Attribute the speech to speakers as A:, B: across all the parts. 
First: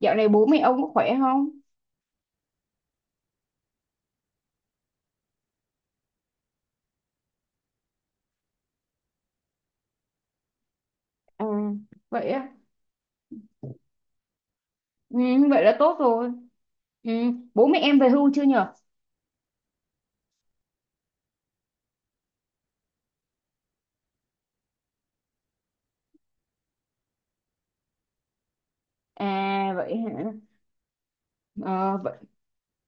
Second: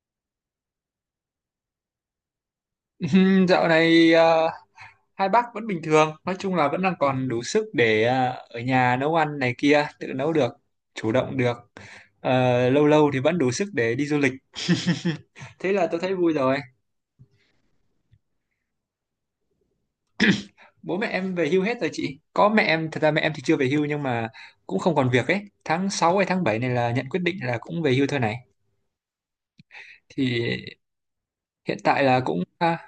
A: Dạo này bố mẹ ông có khỏe không?
B: Dạo này hai bác vẫn bình thường, nói chung là vẫn đang còn đủ sức để ở nhà nấu ăn này kia, tự nấu được, chủ động
A: Ừ.
B: được.
A: Vậy á.
B: Lâu lâu thì vẫn đủ sức để đi du lịch.
A: Ừ, vậy
B: Thế
A: là
B: là
A: tốt
B: tôi thấy
A: rồi.
B: vui rồi.
A: Ừ, bố mẹ em về hưu chưa nhở?
B: Bố mẹ em về hưu hết rồi chị. Có mẹ em, thật ra mẹ em thì chưa về hưu nhưng mà cũng không còn việc ấy. Tháng 6 hay tháng 7 này là nhận quyết định là cũng về hưu thôi này.
A: À vậy hả?
B: Thì hiện
A: Ờ,
B: tại
A: vậy
B: là cũng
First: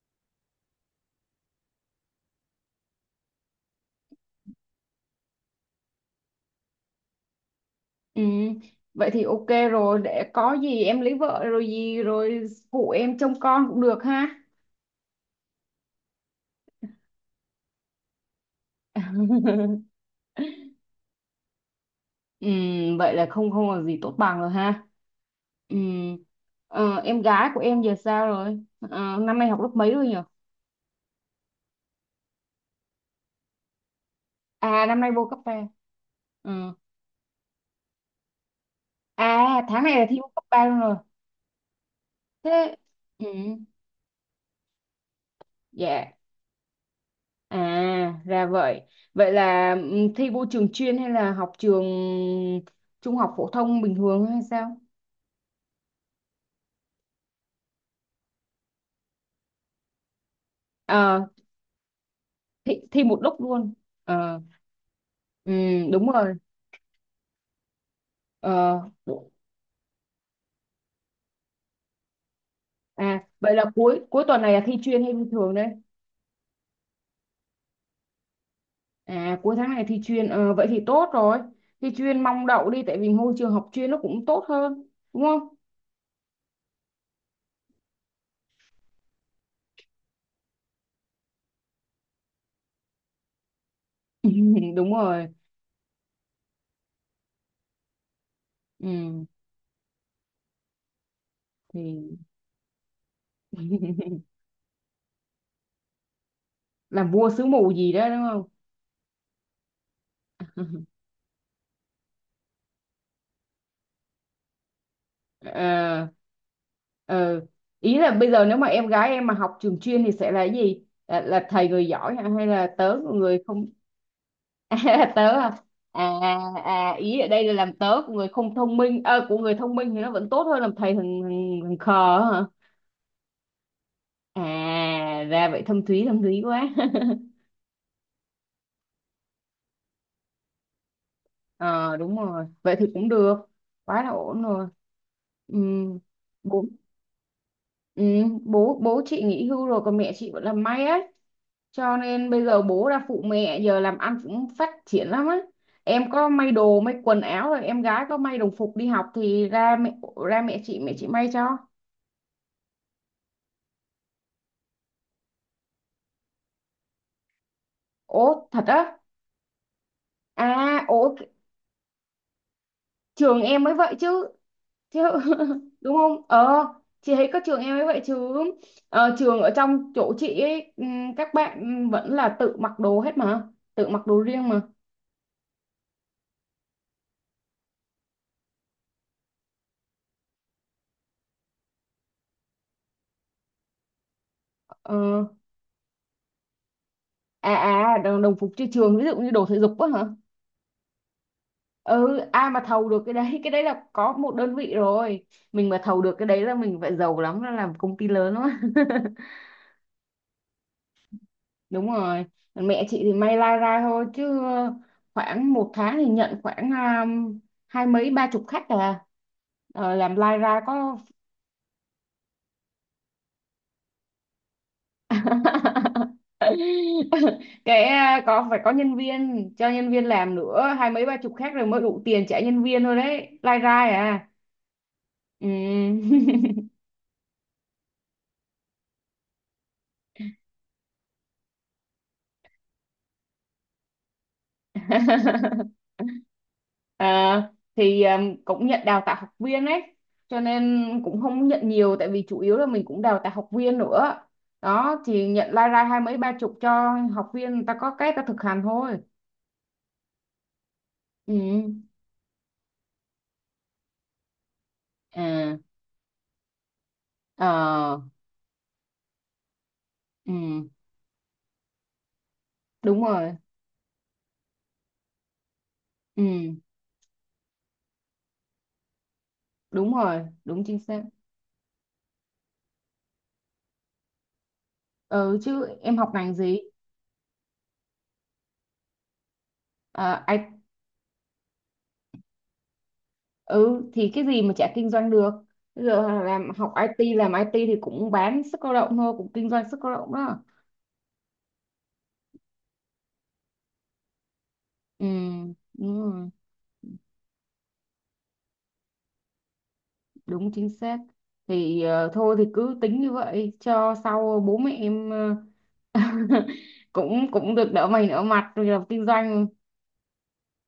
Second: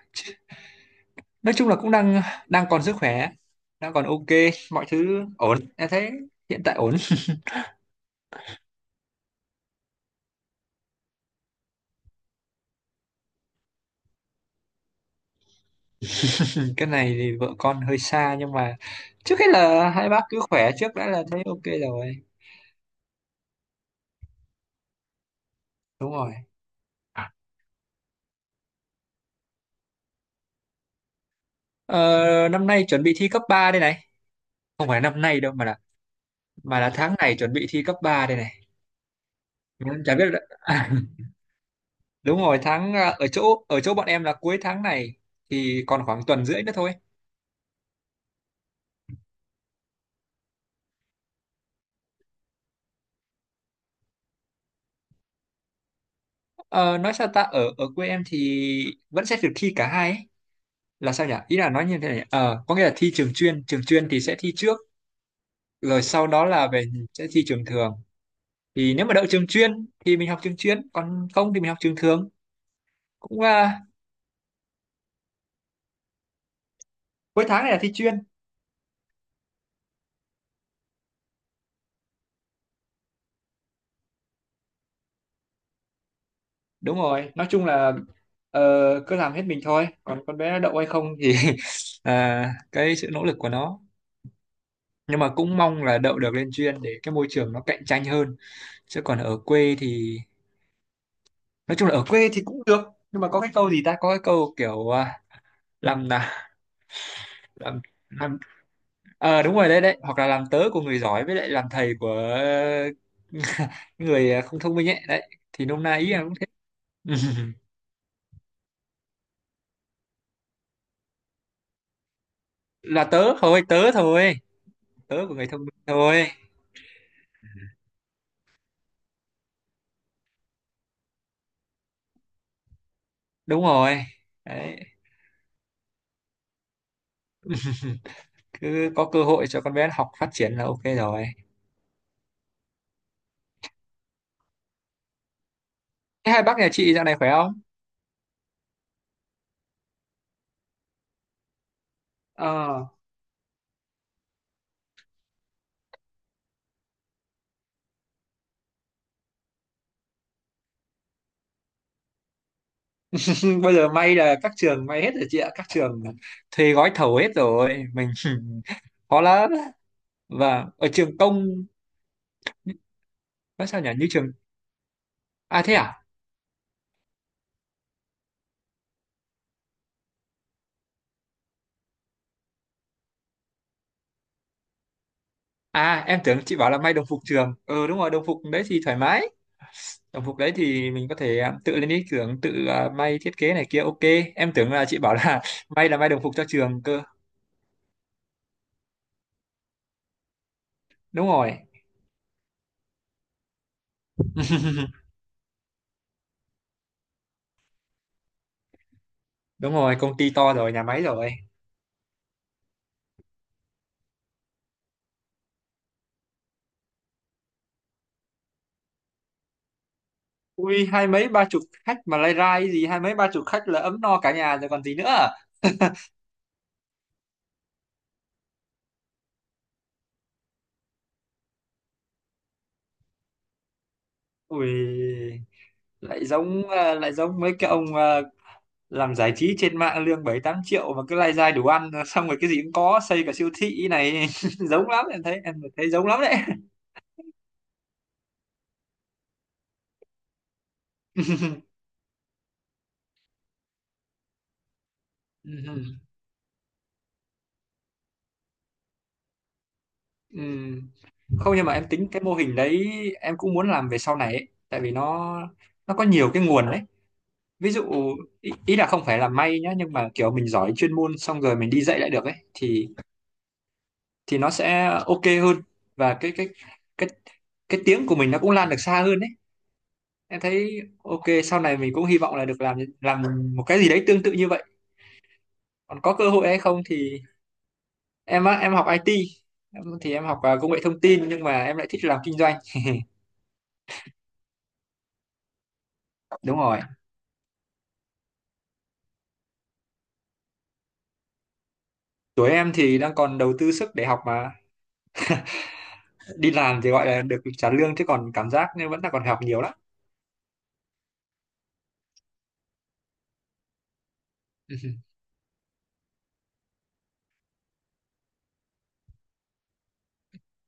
B: nói chung là cũng đang đang còn sức khỏe, đang còn ok, mọi thứ ổn. Em thấy hiện tại ổn.
A: ừ, vậy thì ok rồi, để có gì em lấy vợ rồi gì rồi phụ em trông con cũng được ha.
B: Cái này thì vợ con hơi xa nhưng mà trước hết là hai bác cứ khỏe trước đã là thấy ok rồi.
A: Ừ, vậy là không không là gì tốt bằng rồi ha. Ừ.
B: Đúng rồi.
A: Ờ, em gái của em giờ sao rồi? Ờ, năm nay học lớp mấy rồi nhở?
B: ờ, Năm nay chuẩn bị thi cấp 3 đây này.
A: À
B: Không
A: năm
B: phải
A: nay
B: năm
A: vô cấp
B: nay đâu mà
A: ba.
B: là
A: Ừ.
B: tháng này chuẩn bị thi cấp 3 đây này.
A: À tháng này
B: Nên
A: là
B: chả
A: thi
B: biết
A: vô
B: là-
A: cấp 3 luôn rồi.
B: đúng rồi
A: Thế, ừ,
B: ở chỗ bọn em là cuối tháng này, thì còn
A: dạ,
B: khoảng tuần rưỡi nữa thôi.
A: à ra vậy. Vậy là thi vô trường chuyên hay là học trường trung học phổ thông bình thường hay sao?
B: Ờ, nói sao ta, ở ở quê em thì vẫn sẽ được thi cả hai ấy. Là
A: Ờ,
B: sao nhỉ, ý là nói như thế này, có
A: thi,
B: nghĩa là
A: thi
B: thi
A: một
B: trường
A: lúc
B: chuyên,
A: luôn.
B: trường chuyên thì sẽ
A: Ờ,
B: thi trước,
A: ừ,
B: rồi
A: đúng
B: sau
A: rồi.
B: đó là về sẽ thi trường thường.
A: Ờ,
B: Thì nếu mà đậu
A: đủ-
B: trường chuyên thì mình học trường chuyên, còn không thì mình học trường thường.
A: à
B: cũng
A: vậy là
B: à,
A: cuối cuối tuần này là thi chuyên hay bình thường đấy?
B: Cuối tháng này là thi chuyên.
A: À cuối tháng này thi chuyên. Ờ, vậy thì tốt rồi, thi chuyên mong đậu đi tại vì môi trường học chuyên nó cũng tốt hơn đúng không?
B: Đúng rồi, nói chung là ờ, cứ làm hết mình thôi, còn con bé nó đậu hay không thì cái sự nỗ lực của nó.
A: Đúng
B: Nhưng
A: rồi.
B: mà cũng mong là đậu được lên chuyên để cái môi trường nó cạnh tranh hơn. Chứ còn
A: Ừ,
B: ở quê thì nói chung là ở
A: thì
B: quê thì cũng được. Nhưng mà có cái câu gì ta, có cái câu kiểu, làm là
A: làm vua xứ mù
B: làm
A: gì đó đúng
B: làm
A: không?
B: Ờ đúng rồi, đấy đấy, hoặc là làm tớ của người giỏi với lại làm thầy của người không thông minh ấy, đấy thì nôm na
A: ờ,
B: ý là cũng thế.
A: ờ. Ý là bây giờ nếu mà em gái em mà học trường chuyên thì sẽ là cái gì, là thầy người giỏi hả, hay là tớ
B: Là
A: của
B: tớ
A: người
B: thôi,
A: không?
B: tớ thôi,
A: À,
B: tớ
A: tớ
B: của người
A: à?
B: thông minh
A: À,
B: thôi.
A: à ý ở đây là làm tớ của người không thông minh của người thông minh thì nó vẫn tốt hơn làm thầy thằng khờ hả?
B: Đúng rồi đấy,
A: À ra vậy, thâm thúy quá.
B: cứ có cơ hội cho con bé học phát triển là ok rồi.
A: Ờ đúng rồi, vậy thì cũng được, quá là ổn rồi. Ừ.
B: Thế hai bác
A: bố
B: nhà chị dạo này khỏe không?
A: ừ. bố bố chị nghỉ hưu rồi còn mẹ chị vẫn làm may á, cho nên bây giờ
B: Ờ.
A: bố ra phụ mẹ, giờ làm ăn cũng phát triển lắm á. Em có may đồ may quần áo rồi em gái có may đồng phục đi học thì ra mẹ, ra mẹ chị may cho.
B: Bây giờ may là các trường may hết rồi chị ạ, các trường thuê gói thầu hết rồi mình
A: Ố thật á?
B: khó lắm,
A: À
B: và ở
A: ố,
B: trường công.
A: trường em
B: Nói
A: mới
B: sao nhỉ,
A: vậy
B: như
A: chứ.
B: trường.
A: chứ
B: À thế
A: Đúng
B: à?
A: không? Ờ, chị thấy có trường em mới vậy chứ. Ờ, trường ở trong chỗ chị ấy, các bạn vẫn là tự mặc đồ hết mà, tự mặc đồ riêng mà.
B: À, em tưởng chị bảo là may đồng phục trường. Ừ đúng rồi, đồng phục đấy thì thoải mái. Đồng phục đấy thì mình có thể tự lên ý tưởng. Tự may thiết kế này kia, ok. Em tưởng là chị bảo
A: Ờ,
B: là may là may đồng phục cho trường cơ.
A: à à đồng phục trên trường ví dụ như đồ thể dục á hả?
B: Đúng rồi.
A: Ừ, ai mà thầu được cái đấy, cái đấy là có một đơn vị rồi, mình mà thầu được cái đấy là mình phải giàu lắm, là làm công ty lớn lắm.
B: Đúng rồi, công ty to rồi, nhà máy rồi.
A: Đúng rồi. Còn mẹ chị thì may lai rai thôi chứ khoảng một tháng thì nhận khoảng um, hai mấy ba chục khách à. Ờ, làm lai ra
B: Ui,
A: có
B: hai mấy ba chục khách mà lai rai gì? Hai mấy ba chục khách là ấm no cả nhà rồi còn gì nữa.
A: cái có phải có nhân viên, cho nhân viên làm nữa, hai mấy ba chục khách rồi mới đủ tiền trả nhân viên thôi đấy, lai ra à.
B: Ui,
A: Ừ.
B: lại lại giống mấy cái ông, làm giải trí trên mạng lương 7 8 triệu mà cứ lai dai đủ ăn xong rồi cái gì cũng có, xây cả siêu thị này. Giống lắm, em thấy giống lắm đấy.
A: À, thì cũng nhận đào tạo học viên ấy, cho nên cũng không nhận nhiều tại vì chủ yếu là mình cũng đào tạo học viên nữa. Đó thì nhận lai rai
B: Ừ.
A: hai mấy ba chục cho học viên người ta có cái người ta thực hành thôi.
B: Ừ. Không, nhưng
A: Ừ.
B: mà em tính cái mô hình đấy, em cũng muốn làm về sau này ấy. Tại vì nó,
A: À.
B: có nhiều cái nguồn đấy.
A: Ờ.
B: Ví dụ ý là không phải là may nhá, nhưng mà kiểu
A: Ừ
B: mình giỏi chuyên môn xong rồi mình đi dạy lại được ấy thì,
A: đúng rồi.
B: nó sẽ ok hơn. Và
A: Ừ
B: cái cái tiếng của mình nó cũng lan được xa hơn đấy.
A: đúng rồi
B: Em
A: đúng chính
B: thấy
A: xác.
B: ok, sau này mình cũng hy vọng là được làm một cái gì đấy tương tự như vậy.
A: Ừ chứ em
B: Còn
A: học
B: có cơ
A: ngành
B: hội hay
A: gì?
B: không thì, em á em học IT. em, thì
A: À,
B: em học công nghệ thông tin, nhưng mà em lại thích làm kinh doanh.
A: ừ thì cái gì mà chả kinh doanh được, bây giờ làm
B: Đúng
A: học
B: rồi,
A: IT làm IT thì cũng bán sức lao động thôi, cũng kinh doanh sức lao động đó.
B: tuổi em thì đang còn đầu tư sức để học mà.
A: Ừ, đúng rồi,
B: Đi làm thì gọi là được trả lương, chứ còn cảm giác nên vẫn là còn học nhiều lắm.
A: đúng chính xác. Thì thôi thì cứ tính như vậy cho sau bố mẹ em ờ, cũng cũng được đỡ mày đỡ mặt rồi làm kinh doanh.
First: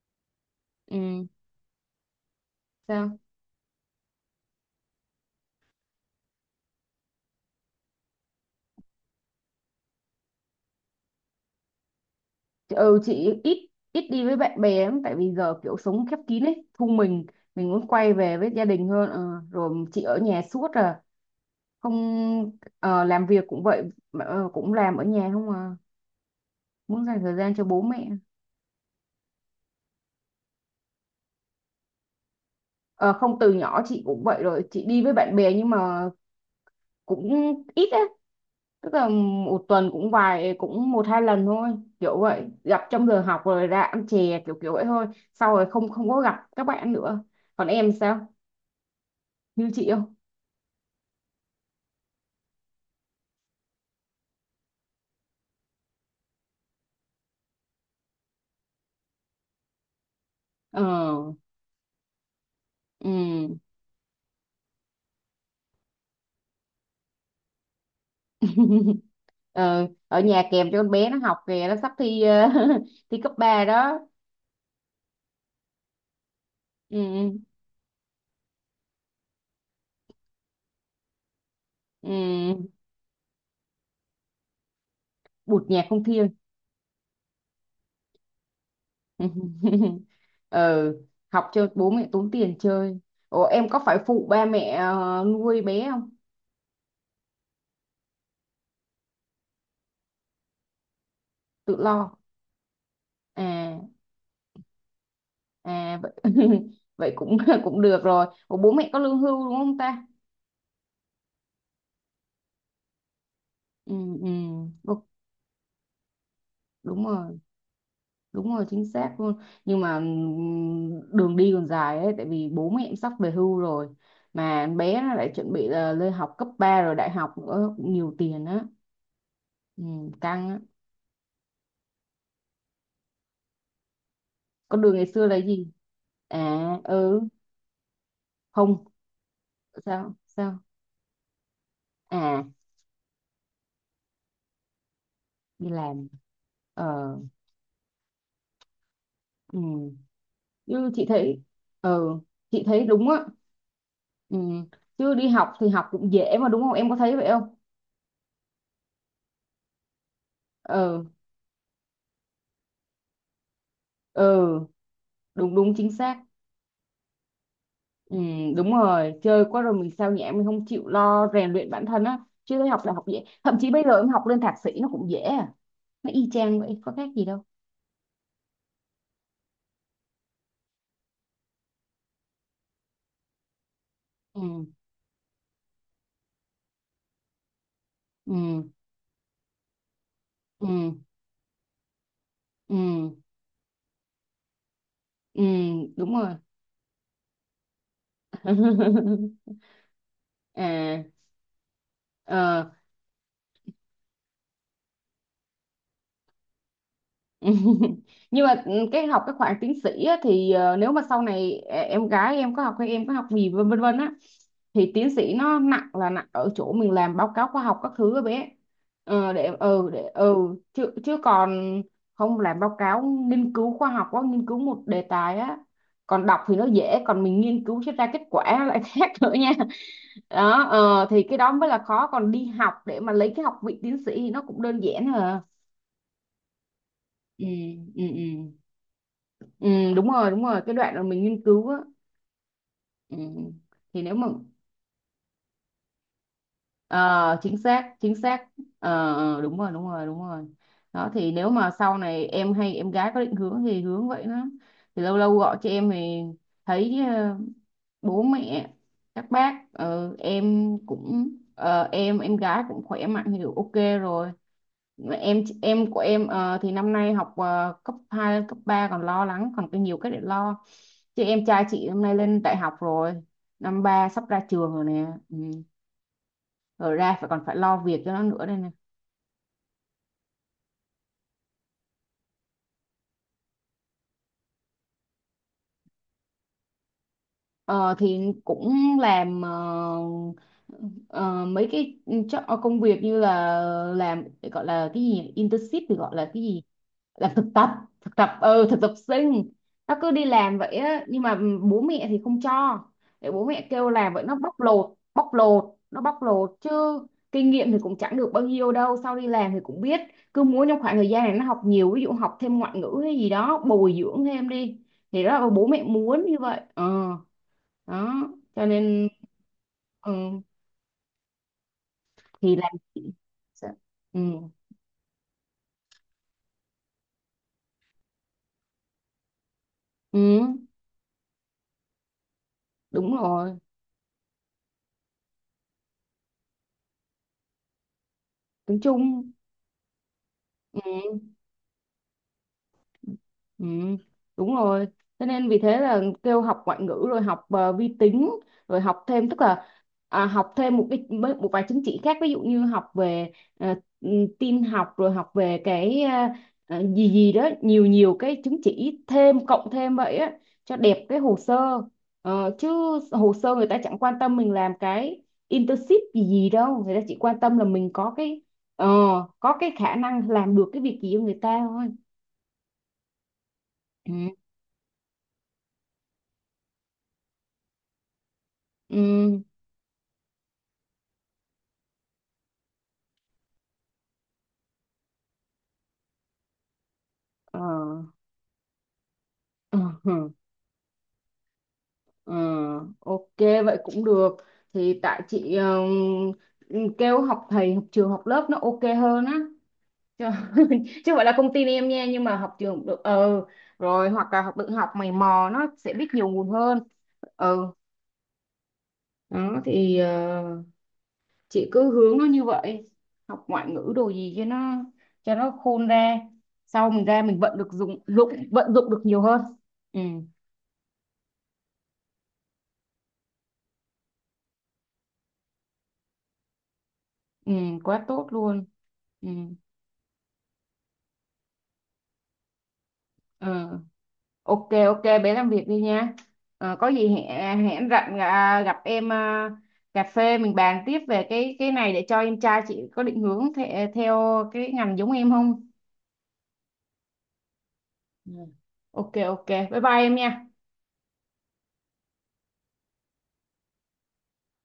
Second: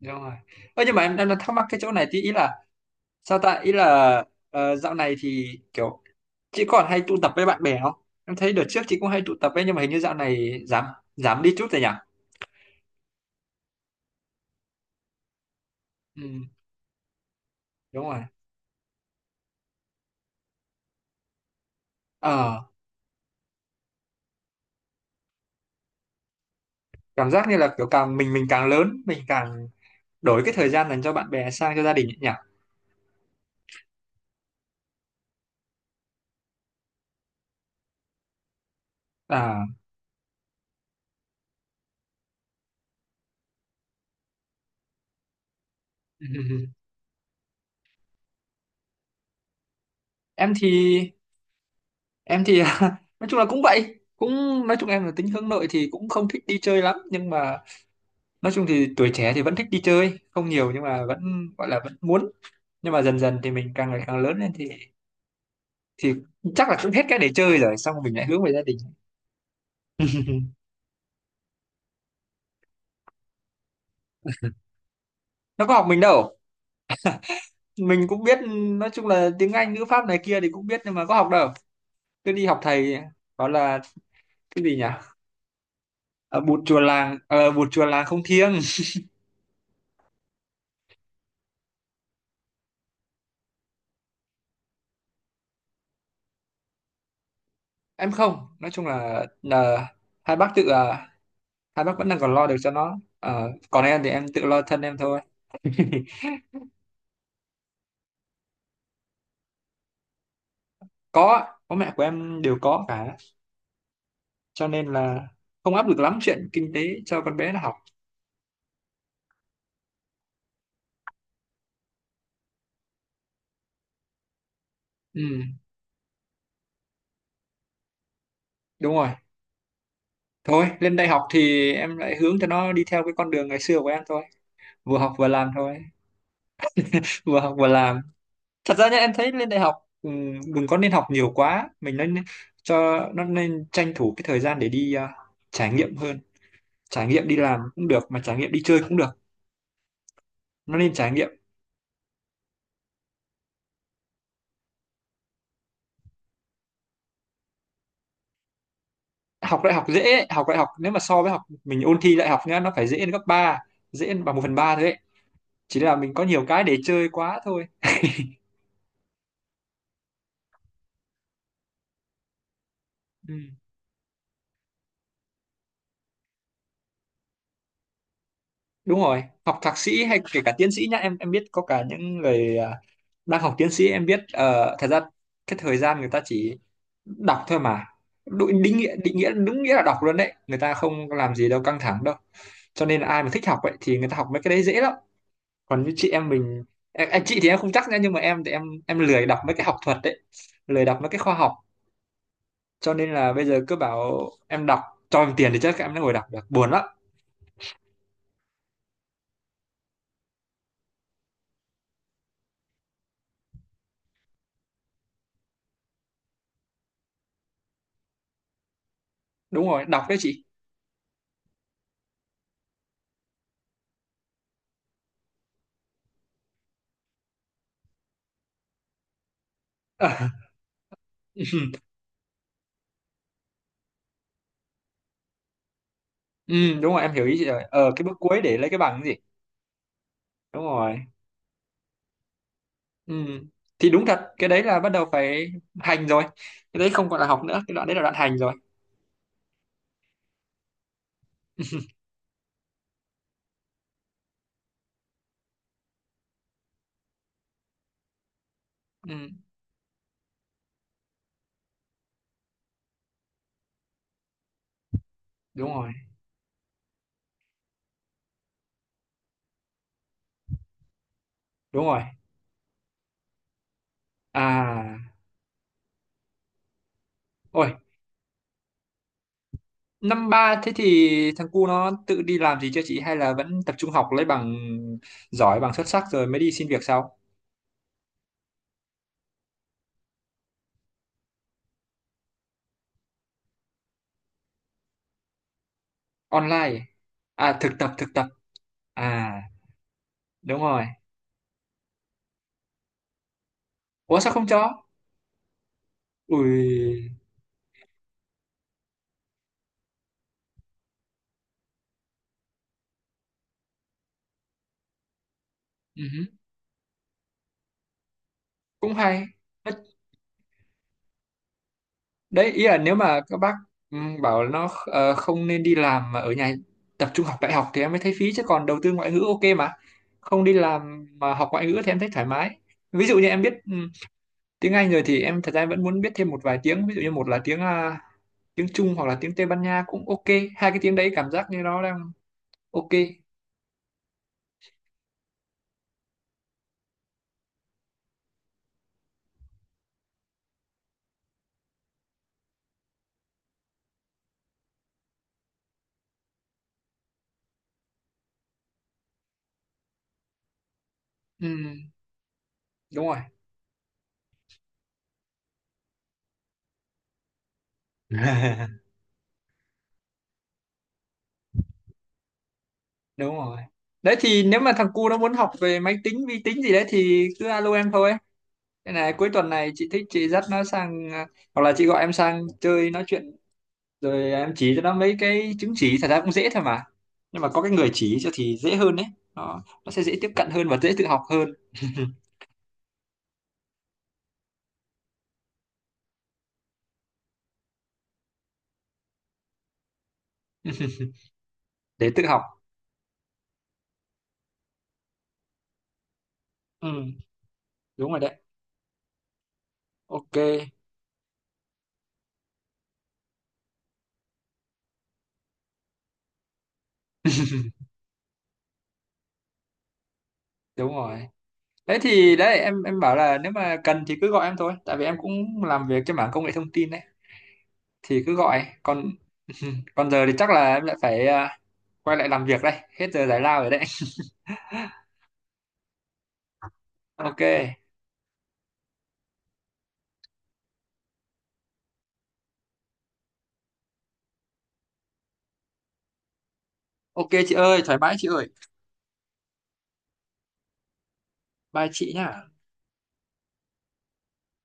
B: Đúng rồi. Ơ, nhưng mà em
A: Ừ,
B: em đang thắc mắc cái chỗ này tí, ý là
A: sao?
B: sao ta, ý là dạo này thì kiểu chị còn hay tụ tập với bạn bè không? Em thấy đợt trước chị cũng hay tụ tập ấy, nhưng mà hình như dạo này giảm, giảm đi chút rồi
A: Ừ chị ít ít đi với bạn bè lắm tại vì giờ kiểu sống khép kín
B: nhỉ.
A: ấy, thu mình muốn
B: Đúng
A: quay
B: rồi,
A: về với gia đình hơn. Ờ, rồi chị ở nhà suốt à? Không.
B: ờ
A: Ờ, làm việc cũng vậy, ờ, cũng làm ở nhà không à, muốn dành
B: cảm
A: thời
B: giác
A: gian
B: như
A: cho
B: là
A: bố
B: kiểu
A: mẹ.
B: càng mình càng lớn mình càng đổi cái thời gian dành cho bạn bè sang cho gia đình ấy nhỉ.
A: Ờ, không từ nhỏ chị cũng vậy rồi, chị đi với bạn bè nhưng mà cũng ít á, tức là
B: À.
A: một tuần cũng vài cũng một hai lần thôi, kiểu vậy gặp trong giờ học rồi ra ăn chè kiểu kiểu vậy thôi, sau rồi không không có gặp các bạn nữa. Còn em sao, như chị không?
B: em thì em thì nói chung là cũng vậy, cũng nói chung em là tính hướng nội thì cũng không thích đi chơi lắm, nhưng mà nói chung thì tuổi trẻ thì vẫn thích đi chơi, không nhiều nhưng mà
A: Ờ.
B: vẫn gọi là vẫn muốn. Nhưng mà dần dần thì
A: Ừ.
B: mình càng ngày càng lớn lên thì, thì chắc là cũng hết cái để chơi rồi, xong mình lại hướng về gia đình.
A: Ờ, ở nhà kèm cho con bé nó học kìa, nó sắp thi ờ, thi cấp 3 đó.
B: Nó có học mình đâu.
A: Ừ.
B: Mình cũng biết, nói chung là tiếng Anh ngữ pháp này kia thì cũng biết, nhưng mà có học đâu, cứ đi học
A: Ừ.
B: thầy. Đó là cái gì nhỉ,
A: Bụt nhạc không thiêng.
B: bụt chùa làng không thiêng.
A: Ừ. Học cho bố mẹ tốn tiền chơi. Ủa em có phải phụ ba mẹ nuôi bé không?
B: Em không, nói chung là hai bác tự
A: Tự
B: hai bác vẫn
A: lo
B: đang còn lo được cho nó. Ờ,
A: à.
B: còn em thì em tự lo thân em thôi.
A: À vậy, vậy cũng cũng được rồi, ủa bố mẹ có lương hưu đúng không ta?
B: Có, bố mẹ của em đều có cả,
A: Ừ. Ừ.
B: cho nên
A: Ô,
B: là không áp lực lắm chuyện kinh tế
A: đúng
B: cho con
A: rồi,
B: bé nó học.
A: đúng rồi chính xác luôn. Nhưng mà đường đi còn dài ấy tại vì bố mẹ em sắp về hưu rồi, mà bé nó lại chuẩn
B: Ừ
A: bị là lên học cấp 3 rồi đại học nữa cũng nhiều tiền á.
B: đúng rồi.
A: Ừ, căng á.
B: Thôi lên đại học thì em lại hướng cho nó đi theo cái con đường ngày xưa của em thôi.
A: Con đường
B: Vừa
A: ngày
B: học
A: xưa
B: vừa
A: là
B: làm
A: gì?
B: thôi.
A: À. Ừ.
B: Vừa học vừa làm. Thật
A: Không.
B: ra nhá, em thấy lên đại học ừ,
A: Sao sao?
B: đừng có nên học nhiều quá, mình nên
A: À
B: cho nó, nên tranh thủ cái thời gian để đi
A: đi
B: trải nghiệm
A: làm.
B: hơn. Trải
A: Ờ.
B: nghiệm đi làm cũng được, mà trải nghiệm đi chơi cũng được.
A: Ừ.
B: Nó
A: Chứ
B: nên
A: chị
B: trải nghiệm.
A: thấy ờ chị thấy đúng á. Ừ. Chứ đi học thì học cũng dễ mà đúng không, em có thấy vậy không?
B: Học đại học dễ ấy. Học đại học nếu mà
A: Ờ.
B: so với học mình ôn thi đại học nhá, nó phải dễ đến gấp ba, dễ đến bằng
A: Ờ
B: một phần ba thôi ấy.
A: đúng đúng
B: Chỉ
A: chính
B: là mình
A: xác.
B: có nhiều cái để chơi quá thôi.
A: Ừ, đúng rồi, chơi quá rồi mình sao nhãng, mình không chịu lo rèn luyện bản thân á, chứ thấy học là học dễ,
B: Ừ.
A: thậm chí bây giờ em học lên thạc sĩ nó cũng dễ à, nó y chang vậy có khác gì đâu.
B: Đúng rồi, học thạc sĩ hay kể cả tiến sĩ nhá, em biết có cả những người, đang học tiến sĩ. Em biết
A: Ừ.
B: ờ, thật ra cái thời gian người ta chỉ đọc thôi mà.
A: Ừ.
B: Định nghĩa đúng nghĩa là đọc luôn đấy, người
A: Ừ.
B: ta không làm gì đâu, căng thẳng đâu.
A: Ừ.
B: Cho nên là ai mà thích học vậy thì người ta học mấy cái đấy dễ lắm.
A: Ừ
B: Còn như chị
A: đúng
B: em
A: rồi.
B: mình, em chị thì em không chắc nữa, nhưng mà em thì em lười đọc mấy cái học thuật đấy, lười đọc
A: À.
B: mấy cái khoa học.
A: Ờ.
B: Cho nên là bây giờ cứ bảo em đọc, cho em tiền thì chắc em đã ngồi đọc được, buồn lắm.
A: Nhưng mà cái học cái khoảng tiến sĩ á, thì ờ, nếu mà sau này em gái em có học hay em có học gì vân vân vân á, thì tiến sĩ nó nặng là nặng ở chỗ mình làm báo cáo khoa học các thứ á bé, ờ,
B: Đúng rồi,
A: để
B: đọc đấy
A: ừ
B: chị.
A: chứ chứ còn không, làm báo cáo nghiên cứu khoa học quá, nghiên cứu một đề tài á, còn đọc thì nó dễ còn mình nghiên cứu cho ra kết quả nó lại khác nữa nha.
B: Ờ.
A: Đó ờ, thì cái đó mới là khó, còn đi học để mà lấy cái học vị tiến sĩ thì nó cũng đơn giản hả.
B: Ừ, đúng rồi em hiểu ý
A: Ừ.
B: chị rồi,
A: Ừ.
B: cái bước
A: Ừ.
B: cuối để lấy cái bằng cái gì.
A: Ừ, đúng rồi
B: Đúng
A: cái đoạn mà
B: rồi.
A: mình nghiên cứu á.
B: Ừ.
A: Ừ.
B: Thì
A: Thì
B: đúng
A: nếu
B: thật,
A: mà
B: cái đấy là bắt đầu phải hành rồi. Cái đấy không còn là
A: ờ,
B: học
A: chính
B: nữa, cái đoạn
A: xác
B: đấy là
A: chính
B: đoạn hành
A: xác.
B: rồi.
A: Ờ, ờ, đúng rồi đúng rồi đúng rồi. Đó thì nếu mà sau này em hay em gái có định hướng thì hướng vậy đó, thì lâu lâu gọi cho em thì thấy ờ, bố mẹ
B: Ừ,
A: các bác ờ, em cũng ờ, em gái cũng khỏe mạnh thì ok rồi. em
B: đúng
A: em
B: rồi,
A: của em ờ, thì năm nay học ờ, cấp 2 cấp 3 còn lo lắng, còn có nhiều cái để lo, chứ em trai
B: đúng
A: chị hôm
B: rồi.
A: nay lên đại học rồi, năm ba sắp ra trường rồi
B: À,
A: nè. Ừ. Rồi ra phải còn phải
B: ôi,
A: lo việc cho nó nữa đây nè.
B: năm ba thế thì thằng cu nó tự đi làm gì chưa chị, hay là vẫn tập trung học lấy bằng giỏi, bằng xuất sắc rồi mới đi xin việc sau?
A: Ờ, thì cũng làm ờ, ờ, mấy cái ờ, công việc như là làm, gọi là cái gì nhỉ? Internship thì gọi là cái gì,
B: Online.
A: làm thực
B: À,
A: tập,
B: thực tập, thực
A: thực
B: tập.
A: tập ừ thực tập
B: À,
A: sinh. Nó cứ đi làm
B: đúng
A: vậy
B: rồi.
A: á nhưng mà bố mẹ thì không cho, để bố mẹ kêu làm
B: Ủa
A: vậy
B: sao
A: nó
B: không
A: bóc
B: cho?
A: lột bóc lột, nó bóc lột chứ.
B: Ui,
A: Kinh nghiệm thì cũng chẳng được bao nhiêu đâu, sau đi làm thì cũng biết. Cứ muốn trong khoảng thời gian này nó học nhiều, ví dụ học thêm ngoại ngữ hay gì đó bồi dưỡng thêm đi, thì đó là bố mẹ muốn
B: ừ
A: như vậy ờ. Đó cho
B: cũng
A: nên
B: hay.
A: ừ,
B: Đấy,
A: thì
B: ý
A: làm
B: là nếu mà các bác bảo
A: ừ,
B: nó, không nên đi làm mà ở nhà tập trung học đại học thì em mới thấy phí, chứ còn đầu tư ngoại ngữ ok mà.
A: ừ
B: Không đi làm mà học ngoại ngữ thì em thấy thoải mái. Ví
A: đúng
B: dụ như em biết
A: rồi,
B: tiếng Anh rồi thì em, thật ra em vẫn muốn biết thêm một vài tiếng, ví dụ như một là tiếng
A: tiếng
B: Trung, hoặc là
A: Trung.
B: tiếng Tây Ban Nha cũng ok. Hai cái tiếng đấy
A: Ừ.
B: cảm giác như nó đang ok.
A: Ừ, đúng rồi. Thế nên vì thế là kêu học ngoại ngữ rồi học ờ, vi tính rồi học thêm, tức là à, học thêm một cái một vài chứng chỉ khác, ví dụ như học về ờ, ừ, tin học rồi học về cái ờ, ờ, gì gì đó nhiều nhiều cái chứng chỉ thêm cộng thêm vậy á, cho đẹp cái hồ sơ.
B: Ừm,
A: Ờ, chứ
B: Đúng rồi.
A: hồ sơ người ta chẳng quan tâm mình làm cái internship gì gì đâu, người ta chỉ quan tâm là mình có cái ờ, có cái khả năng làm được cái việc gì cho người ta thôi.
B: Đúng rồi
A: Ừ.
B: đấy, thì nếu mà thằng cu nó muốn học về máy tính vi tính gì đấy thì cứ alo em thôi. Thế này cuối
A: Ừ,
B: tuần này chị thích chị dắt nó sang, hoặc là chị gọi em sang chơi nói chuyện, rồi em chỉ cho nó mấy cái chứng chỉ, thật ra cũng dễ thôi mà, nhưng mà
A: ờ,
B: có cái người chỉ cho thì dễ hơn đấy, nó
A: ờ,
B: nó sẽ dễ tiếp cận hơn và dễ tự học hơn.
A: ờ, ok vậy cũng được, thì tại chị ờ, ừ, kêu học thầy học trường học lớp nó ok hơn á chứ, chứ không phải là công ty em nha
B: Để tự
A: nhưng mà
B: học.
A: học trường cũng được ờ, rồi hoặc là học tự học mày mò nó sẽ biết nhiều nguồn hơn.
B: Ừ,
A: Ừ.
B: đúng rồi đấy,
A: Đó thì
B: ok.
A: ờ, chị cứ hướng nó như vậy, học ngoại ngữ đồ gì cho nó, cho nó khôn ra, sau mình ra mình vận được dụng dụng vận dụng được nhiều hơn. Ừ.
B: Đúng rồi đấy, thì đấy em bảo là nếu mà cần thì cứ gọi em thôi, tại vì em cũng làm việc trên mảng công nghệ thông tin đấy,
A: Ừ, quá
B: thì
A: tốt
B: cứ
A: luôn.
B: gọi. Còn
A: Ừ,
B: còn giờ thì chắc là em lại phải quay lại làm việc đây, hết giờ giải
A: ừ.
B: lao rồi đấy.
A: Ok, ok, bé làm việc đi nha. Ờ, có gì hẹn
B: Ok.
A: à, hẹn rảnh à, gặp em à, cà phê mình bàn tiếp về cái này để cho em trai chị có định hướng theo cái ngành giống em không?
B: Ok chị ơi, thoải mái chị
A: Ừ.
B: ơi.
A: Ok, ok, bye bye em nha.
B: Bye chị nhá.